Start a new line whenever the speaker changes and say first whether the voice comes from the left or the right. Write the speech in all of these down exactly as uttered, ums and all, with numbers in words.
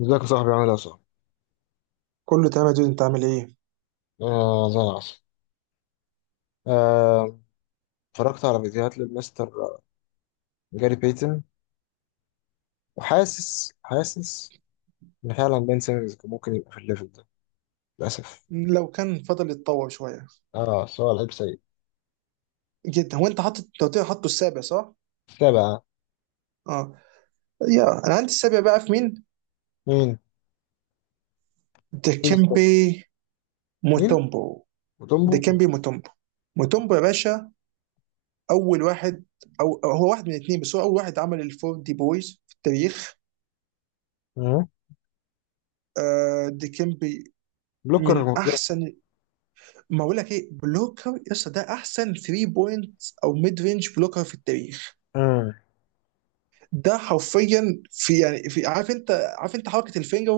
left: ازيك يا صاحبي؟ عامل ايه يا صاحبي؟
right: كله تمام يا دود، انت عامل ايه؟
left: آه، زي العسل. آه، اتفرجت على فيديوهات للمستر جاري بيتن. وحاسس حاسس ان فعلا بين سيمنز كان ممكن يبقى في الليفل ده، للاسف.
right: لو كان فضل يتطور شويه
left: اه، سؤال لعيب سيء.
right: جدا. هو انت حاطط، انت قلت لي حاطه السابع صح؟
left: تابع.
right: اه. يا انا عندي السابع بقى في مين؟
left: مين؟ مين؟ استنى.
right: ديكيمبي
left: مين؟
right: موتومبو.
left: وتومبو؟
right: ديكيمبي موتومبو، موتومبو يا باشا. اول واحد، او أو هو واحد من الاثنين، بس هو اول واحد عمل الفور دي بويز في التاريخ.
left: مم.
right: آه ديكيمبي،
left: بلوكر
right: من
left: جامد.
right: احسن. ما اقول لك ايه؟ بلوكر يا اسطى، ده احسن ثري بوينت او ميد رينج بلوكر في التاريخ.
left: مم.
right: ده حرفيا في، يعني في عارف انت، عارف انت حركه الفينجر،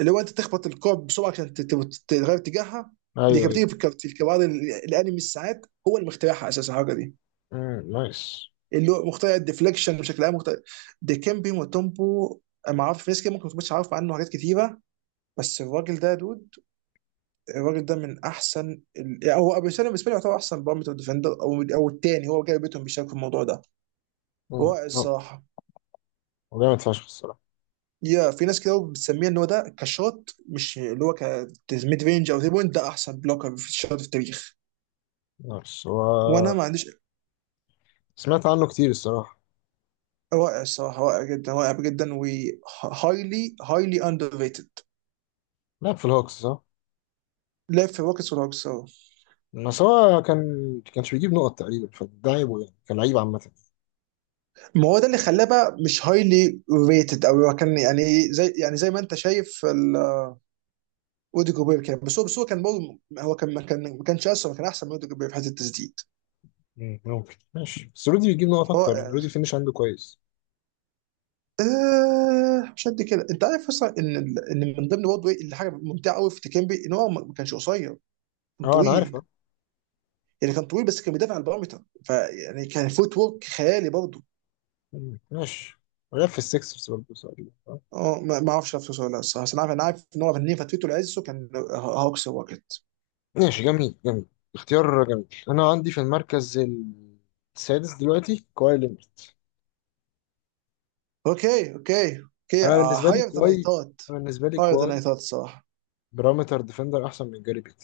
right: اللي هو انت تخبط الكوب بسرعه عشان تت- تت- تغير اتجاهها، اللي
left: ايوه،
right: كانت بتيجي
left: ايوه.
right: في الكارت- في الكوادر ال- الانمي الساعات، هو اللي مخترعها اساسا الحركه دي.
left: مم. نايس.
right: اللي هو مخترع الديفليكشن بشكل عام، مخترع. ديكمبي وتومبو، أنا ما اعرف، ناس كده ممكن ما تكونش عارف عنه حاجات كتيره، بس الراجل ده يا دود، الراجل ده من احسن ال... يعني هو ابو سالم بالنسبه لي، يعتبر احسن بارامتر ديفندر، او او الثاني هو جاي بيتهم بيشارك في الموضوع ده.
left: مم.
right: رائع
left: هو
right: الصراحه.
left: هو جامد فشخ الصراحه.
right: يا في ناس كده بتسميه ان هو ده كشوت، مش اللي هو كميد رينج او تري بوينت، ده احسن بلوكر في الشوت في التاريخ.
left: نايس.
right: وانا
left: هو
right: ما عنديش،
left: سمعت عنه كتير الصراحه.
right: رائع الصراحه، رائع جدا، رائع جدا و highly highly underrated.
left: لعب في الهوكس صح؟
right: لعب في الروكيتس والهوكس أهو.
left: بس هو كان كانش بيجيب نقط تقريبا، فده عيبه يعني، كان لعيب عامة.
right: ما هو ده اللي خلاه بقى مش هايلي ريتد، او هو كان يعني زي يعني زي ما انت شايف ال- اودي جوبير، كان بس هو بس هو كان برضه، هو كان ما كان ما كانش اسرع، كان احسن من اودي جوبير في حته التسديد.
left: مم، ممكن، ماشي. بس رودي بيجيب نقط اكتر،
right: رائع.
left: رودي الفينش عنده كويس.
right: آه مش قد كده، انت عارف اصلا ان ال- ان من ضمن برضه ايه اللي حاجه ممتعه قوي في تيكيمبي، ان هو ما كانش قصير، كان
left: اه، انا عارف،
right: طويل.
left: اه.
right: يعني كان طويل بس كان بيدافع على البارامتر، فيعني كان فوت ورك خيالي برضه.
left: مم، ماشي. ولعب في السكسرز برضه تقريبا، آه.
right: اه ما ما اعرفش نفسه ولا لا الصراحه، بس انا عارف انا عارف ان هو فنان. فترته العزه كان آه، هوكس واكت.
left: ماشي، جميل جميل، اختيار جميل. انا عندي في المركز السادس دلوقتي كواي لينارد.
right: اوكي اوكي اوكي.
left: انا بالنسبه لي
right: هاير ذان اي
left: كواي
right: ثوت،
left: انا بالنسبه لي
right: هاير ذان اي
left: كواي
right: ثوت الصراحه.
left: بارامتر ديفندر احسن من جاري بيت.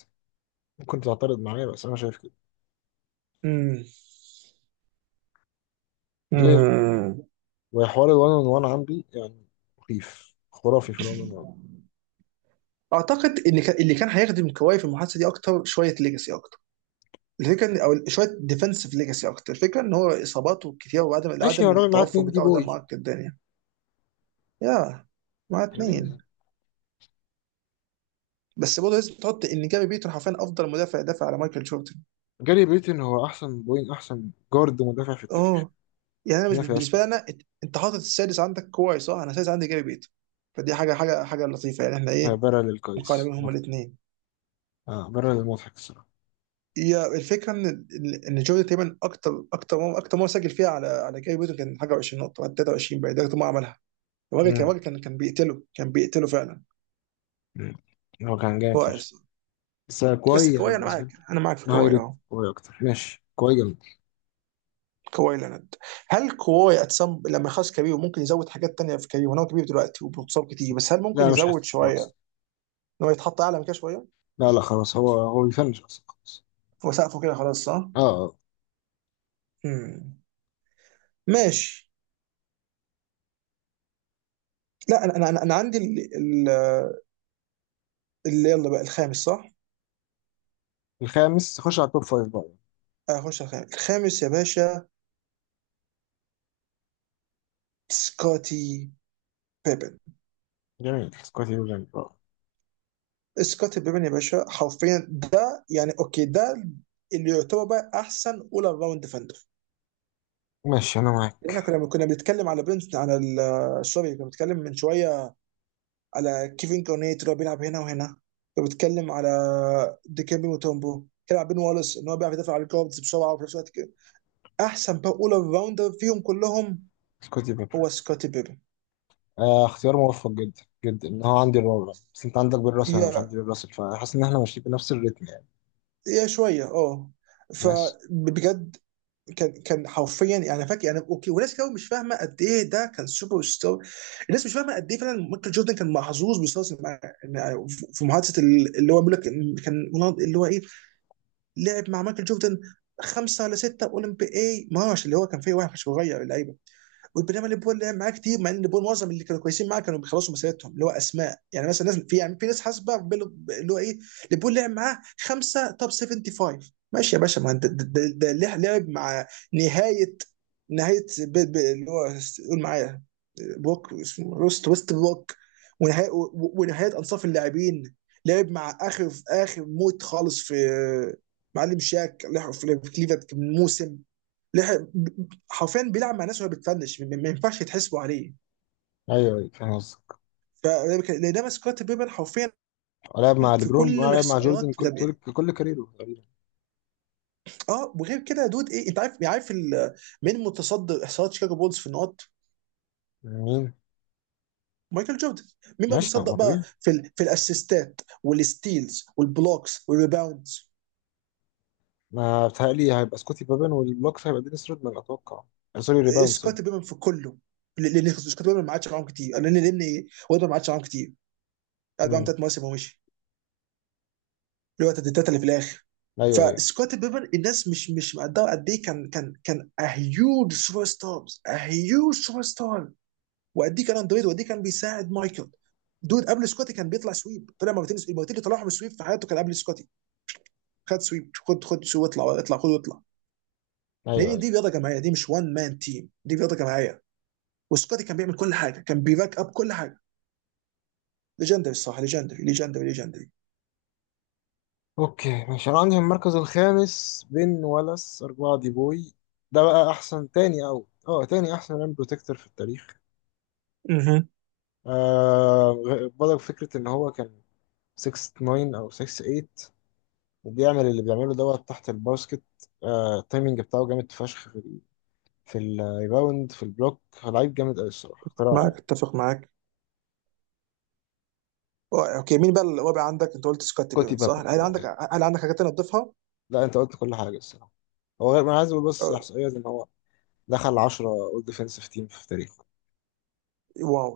left: ممكن تعترض معايا بس انا شايف كده.
right: امم
left: بلاي
right: امم
left: وحوار الوان اون وان عندي، يعني مخيف، خرافي في الوان اون وان.
right: اعتقد ان كان- اللي كان هيخدم كواي في المحادثه دي اكتر شويه ليجاسي اكتر، الفكره ان او شويه ديفنسيف ليجاسي اكتر. الفكره ان هو اصاباته كتير، وعدم
left: ماشي يا
right: عدم
left: راجل، معاه
right: التوفر
left: اتنين دي
right: بتاعه ده معقد الدنيا. يا مع
left: بوي
right: اتنين. بس برضه لازم تحط ان جاري بيتون حرفيا افضل مدافع دافع على مايكل جوردن.
left: جاري بيتن هو احسن بوين احسن جارد مدافع في التاريخ.
right: اوه. يعني انا، مش
left: ما فيهاش
right: بالنسبه
left: كده.
right: لي انا إت- انت حاطط السادس عندك كويس صح؟ انا السادس عندي جاري بيت، فدي حاجه حاجه حاجه لطيفه. يعني احنا
left: آه،
right: ايه
left: برا
right: مقارنين
left: للقيس
right: هما
left: مضحك.
right: الاثنين.
left: اه، برا للمضحك الصراحه.
right: هي الفكره ان ال- ان جوردن تقريبا، اكتر اكتر مرة- اكتر مره سجل فيها على على جاري بيت كان حاجه عشرين نقطه بعد تلاتة وعشرين، بقى ده اكتر مره عملها. الراجل كان
left: مم.
right: الراجل كان كان بيقتله، كان بيقتله فعلا.
left: مم. هو كان جامد
right: هو
left: فشخ.
right: أصلاً.
left: بس
right: بس
left: كوي، يعني
right: كواي، انا
left: بالنسبه
right: معاك
left: لي
right: انا معاك في
left: هاي
right: كواي
left: ريت
right: اه.
left: كوي اكتر، ماشي كوي جامد.
right: كواي لينارد، هل كواي أتسم... لما يخلص كبير ممكن يزود حاجات تانية في كبير؟ هو كبير دلوقتي وبيتصاب كتير، بس هل ممكن
left: لا، مش
right: يزود
left: حاسس
right: شويه
left: خلاص.
right: ان هو يتحط اعلى من كده شويه؟
left: لا لا، خلاص، هو هو بيفنش اصلا خلاص.
right: وسقفه كده خلاص صح؟
left: اه، آه.
right: مم. ماشي. لا، انا انا انا عندي ال- ال- اللي يلا بقى الخامس صح؟
left: الخامس. خش على التوب فايف بقى.
right: اخش الخامس، الخامس يا باشا. سكوتي بيبن،
left: جميل، سكوتي بيبرن، آه.
right: سكوتي بيبن يا باشا حرفيا. ده يعني اوكي، ده اللي يعتبر بقى احسن اول راوند ديفندر.
left: ماشي، انا
right: احنا
left: معاك.
right: كنا كنا بنتكلم على بنت على ال- سوري، كنا بنتكلم من شويه على كيفن كورنيت اللي هو بيلعب هنا وهنا، وبتكلم على ديكيمبي موتومبو، بيلعب بين والاس، ان هو بيعرف يدافع على الجاردز بسرعه وفي نفس الوقت كده. احسن بقى اول راوندر فيهم كلهم
left: سكوتي بيبرن،
right: هو سكوتي بيبن.
left: آه، اختيار موفق جدا جدا. ان هو عندي الرابع، بس انت عندك بيل راسل، انا مش
right: يا
left: عندي بيل راسل، فحاسس ان احنا ماشيين بنفس الريتم يعني.
right: يا شويه اه.
left: بس،
right: فبجد كان، كان حرفيا يعني فاكر. يعني اوكي، وناس كتير مش فاهمه قد ايه ده كان سوبر ستار. الناس مش فاهمه قد ايه فعلا مايكل جوردن كان محظوظ بيستثمر مع، يعني في محادثه اللي هو بيقول لك كان، اللي هو ايه، لعب مع مايكل جوردن خمسه ولا سته اولمبي اي مارش اللي هو كان فيه واحد صغير اللعيب. وبينما ليفربول لعب معاه كتير، مع ان ليفربول معظم اللي كانوا كويسين معاه كانوا بيخلصوا مسيرتهم، اللي هو اسماء يعني مثلا، ناس في، يعني في ناس حاسبه بيلو- اللي هو ايه، ليفربول لعب معاه خمسه توب سفنتي فايف. ماشي يا باشا، ما انت ده- ده ده لع- لعب مع نهايه، نهايه بي- بي- اللي هو، قول معايا، بوك اسمه روست ويست بوك. ونهايه و- ونهايه انصاف اللاعبين، لعب مع اخر في اخر موت خالص في آه، معلم شاك، لعب في كليفلاند من موسم لح- حرفيا بيلعب مع ناس وهو بتفنش، ما ما ينفعش يتحسبوا عليه.
left: ايوه ايوه، فاهم قصدك.
right: ف لان ده سكوت بيبن حرفيا
left: لعب مع
right: في
left: ليبرون
right: كل
left: ولعب مع
right: الاحصائيات
left: جوردن
right: بتاع.
left: كل طول كل كاريره تقريبا.
right: اه وغير كده يا دود، ايه انت عارف، يعني عارف ال- مين متصدر احصائيات شيكاغو بولز في النقط؟
left: مين؟
right: مايكل جوردن. مين بقى
left: ماشي، طب
right: متصدر
left: ما
right: بقى
left: طبيعي.
right: في ال... في الاسيستات والستيلز والبلوكس والريباوندز؟
left: ما بتهيألي هيبقى سكوتي بابن، والبلوكس هيبقى دينيس رودمان اتوقع. آه، سوري ريباوند، سوري.
right: سكوت بيبن في كله. لان سكوت بيبن ما عادش معاهم كتير، لان لان وده ما عادش معاهم كتير، قعد معاهم
left: مم.
right: ثلاث مواسم ومشي. اللي هو التسديدات اللي في الاخر.
left: ايوه ايوه
right: فسكوتي بيبن، الناس مش مش مقدره قد ايه كان، كان كان هيوج سوبر ستار، هيوج سوبر ستار. وقد ايه كان اندرويد، وقد ايه كان بيساعد مايكل. دود قبل سكوتي كان بيطلع سويب، طلع مرتين، المرتين اللي طلعهم سويب في حياته كان قبل سكوتي. خد سويب، خد خد سويب، اطلع، اطلع خد واطلع.
left: ايوه
right: لان
left: ايوه.
right: دي رياضه جماعيه، دي مش وان مان تيم، دي رياضه جماعيه. وسكوتي كان بيعمل كل حاجه، كان بيباك اب كل حاجه. ليجندري الصراحه، ليجندري، ليجندري، ليجندري.
left: اوكي ماشي، انا عندي في المركز الخامس بن ولاس، اربعة دي بوي. ده بقى احسن تاني او اه تاني احسن ريم بروتكتور في التاريخ.
right: اها.
left: آه غ- بدأ فكرة ان هو كان ستة تسعة او ستة تمنية وبيعمل اللي بيعمله دوت تحت الباسكت. آه، التايمنج بتاعه جامد فشخ في ال- في الريباوند، في البلوك، هو لعيب جامد قوي الصراحه، اختراع
right: معاك،
left: يعني.
right: اتفق معاك. آه، اوكي، مين بقى اللي هو بقى عندك؟ انت قلت سكوت
left: كوتي
right: بيبن صح؟
left: بابا،
right: هل
left: آه.
right: عندك، هل عندك حاجات تانية تضيفها؟
left: لا، انت قلت كل حاجه الصراحه. هو غير، انا عايز اقول بس
right: آه،
left: احصائيه ان هو دخل عشرة اول ديفensive تيم في تاريخه.
right: واو،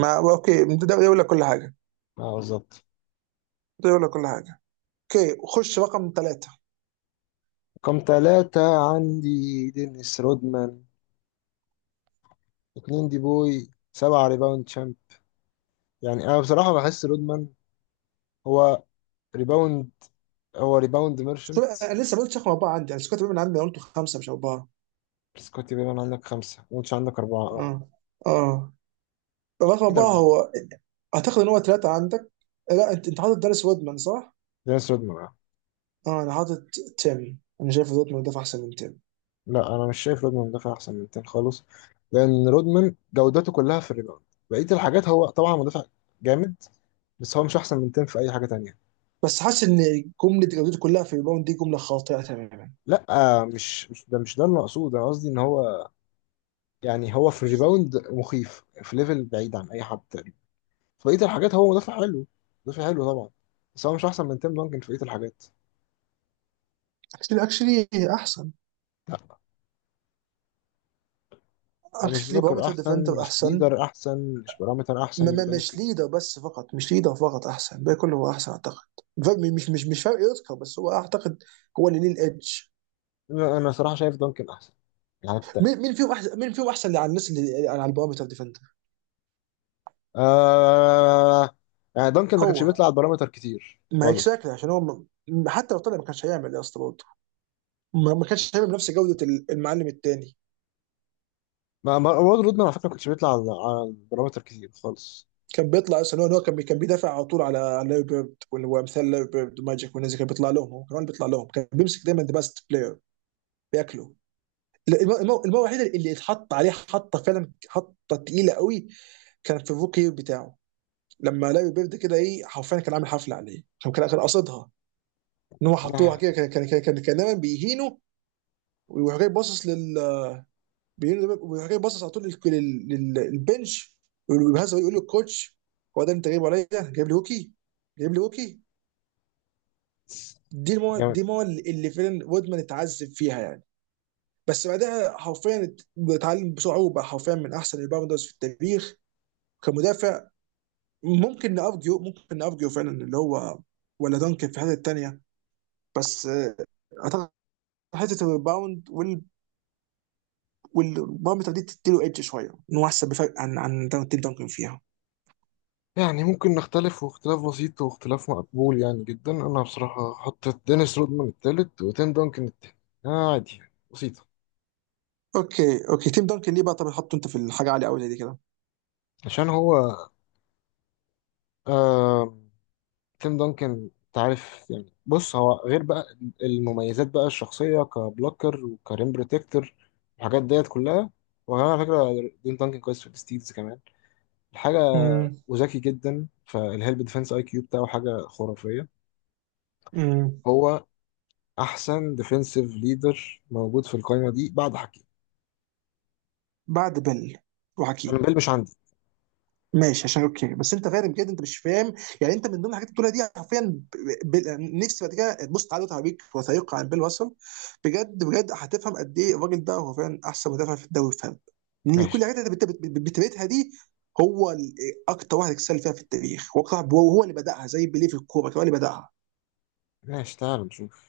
right: ما اوكي ده يقول لك كل حاجه،
left: اه، بالظبط.
right: ده يقول لك كل حاجه. اوكي خش رقم ثلاثة.
left: رقم ثلاثة، عندي دينيس رودمان، اتنين دي بوي، سبعة ريباوند شامب. يعني انا بصراحة بحس رودمان هو ريباوند هو ريباوند ميرشنت.
right: انا لسه ما قلتش رقم اربعة عندي، انا سكوت بيبن عندي أنا، قلته خمسة مش اربعة.
left: بس كوتي بيبان عندك خمسة وانتش عندك أربعة، اه.
right: اه اه. رقم
left: مين
right: اربعة
left: أربعة؟
right: هو، اعتقد ان هو ثلاثة عندك. لا، انت انت حاطط داريس وودمان صح؟
left: جايس رودمان، آه.
right: اه انا حاطط تيم، انا شايف وودمان ده احسن من تيم.
left: لا، انا مش شايف رودمان مدافع احسن من تين خالص. لان رودمان جودته كلها في الريباوند، بقيه الحاجات هو طبعا مدافع جامد، بس هو مش احسن من تين في اي حاجه تانية.
right: بس حاسس ان جملة جودته كلها في الريباوند دي جملة خاطئة تماما.
left: لا. آه، مش مش ده، مش ده اللي مقصود. انا قصدي ان هو، يعني هو في الريباوند مخيف، في ليفل بعيد عن اي حد تاني. في بقيه الحاجات هو مدافع حلو، مدافع حلو طبعا، بس هو مش احسن من تيم دانكن في بقيه الحاجات.
right: اكشلي اكشلي احسن،
left: لا، هو مش
right: اكشلي
left: بلوكر
right: بارامتر
left: احسن،
right: ديفندر
left: مش
right: احسن.
left: ليدر احسن، مش بارامتر احسن
right: ما
left: من
right: ما مش
left: دانكن.
right: ليدر بس فقط، مش ليدر فقط، احسن الباقي كله هو احسن اعتقد. فاهم؟ مش مش مش فارق يذكر، بس هو اعتقد هو اللي ليه الادج.
left: انا أنا صراحه شايف دانكن احسن، يعني.
right: مين مين فيهم احسن مين فيهم احسن اللي على الناس اللي على البارامتر ديفندر.
left: آه، يعني دانكن ما كانش
right: هو
left: بيطلع على البارامتر كتير
right: مايك
left: خالص.
right: شاكلي عشان هو م- م- حتى لو طلع ما كانش هيعمل يا اسطى برضه، ما ما كانش هيعمل بنفس جوده ال- المعلم التاني.
left: ما ما- وارد رودمان على فكره ما كانش بيطلع على على البارامتر كتير خالص.
right: كان بيطلع اصلا، هو إن هو كان بي- كان بيدافع على طول على على لاري بيرد وال- وامثال لاري بيرد وماجيك والناس دي، كان بيطلع لهم، هو كمان بيطلع لهم، كان بيمسك دايما ذا بيست بلاير بياكله. لا، المره المرة- المرة الوحيده اللي اتحط عليه حطه فعلا، حطه تقيله قوي كان في الروكي بتاعه. لما لاري بيرد كده ايه، حرفيا كان عامل حفله عليه، كان كان كان قاصدها ان هو حطوها
left: آه،
right: كده، كان كان كان كان, كان دايما بيهينه، ويروح جاي باصص لل، بيهينه- ويروح جاي باصص على طول لل- لل- لل- للبنش، ويهزر ويقول للكوتش: هو ده اللي انت جايبه عليا؟ جايب لي هوكي، جايب لي هوكي. دي المو...
left: جامد.
right: دي المو اللي فعلا وودمان اتعذب فيها يعني. بس بعدها حرفيا ات- اتعلم بسرعه، وبقى حرفيا من احسن الباوندرز في التاريخ كمدافع. ممكن نارجيو ممكن نارجيو فعلا اللي هو، ولا دانكن في الحته الثانيه، بس آه، اعتقد حته الريباوند وال والبارامتر دي تديله ايدج شويه، ان هو احسن بفرق عن عن دان- تيم دانكن فيها.
left: يعني ممكن نختلف، واختلاف بسيط، واختلاف مقبول يعني جدا. انا بصراحه حطيت دينيس رودمان التالت وتيم دانكن التاني. آه، عادي يعني، بسيطه.
right: اوكي اوكي، تيم دانكن ليه بقى؟ طب حطه انت في الحاجه عاليه قوي زي دي كده.
left: عشان هو، آه، تيم دانكن تعرف يعني، بص هو غير بقى المميزات بقى الشخصية كبلوكر وكريم بروتكتور، الحاجات ديت كلها. وكمان على فكرة، تيم دانكن كويس في الستيلز كمان، الحاجة. وذكي جدا، فالهيلب ديفense اي كيو بتاعه حاجة خرافية.
right: امم.
left: هو أحسن ديفنسيف ليدر موجود في القايمة دي بعد حكيم.
right: بعد بيل
left: أنا
right: وحكيم.
left: بيل مش عندي.
right: ماشي، عشان اوكي، بس انت فاهم بجد انت مش فاهم. يعني انت من ضمن الحاجات اللي بتقولها دي حرفيا ب- ب- نفسي بعد كده تبص تعالى وتعبيك وثائقي عن بيل واسل، بجد بجد هتفهم قد ايه الراجل ده هو فعلا احسن مدافع في الدوري. فاهم؟ لان كل الحاجات
left: ماشي
right: اللي انت بت- بت- بتبيتها دي هو ال- اكتر واحد اكسل فيها في التاريخ، وأكتر واحد- وهو اللي بداها زي بيليه في الكوره، هو اللي بداها.
left: ماشي، تعال نشوف.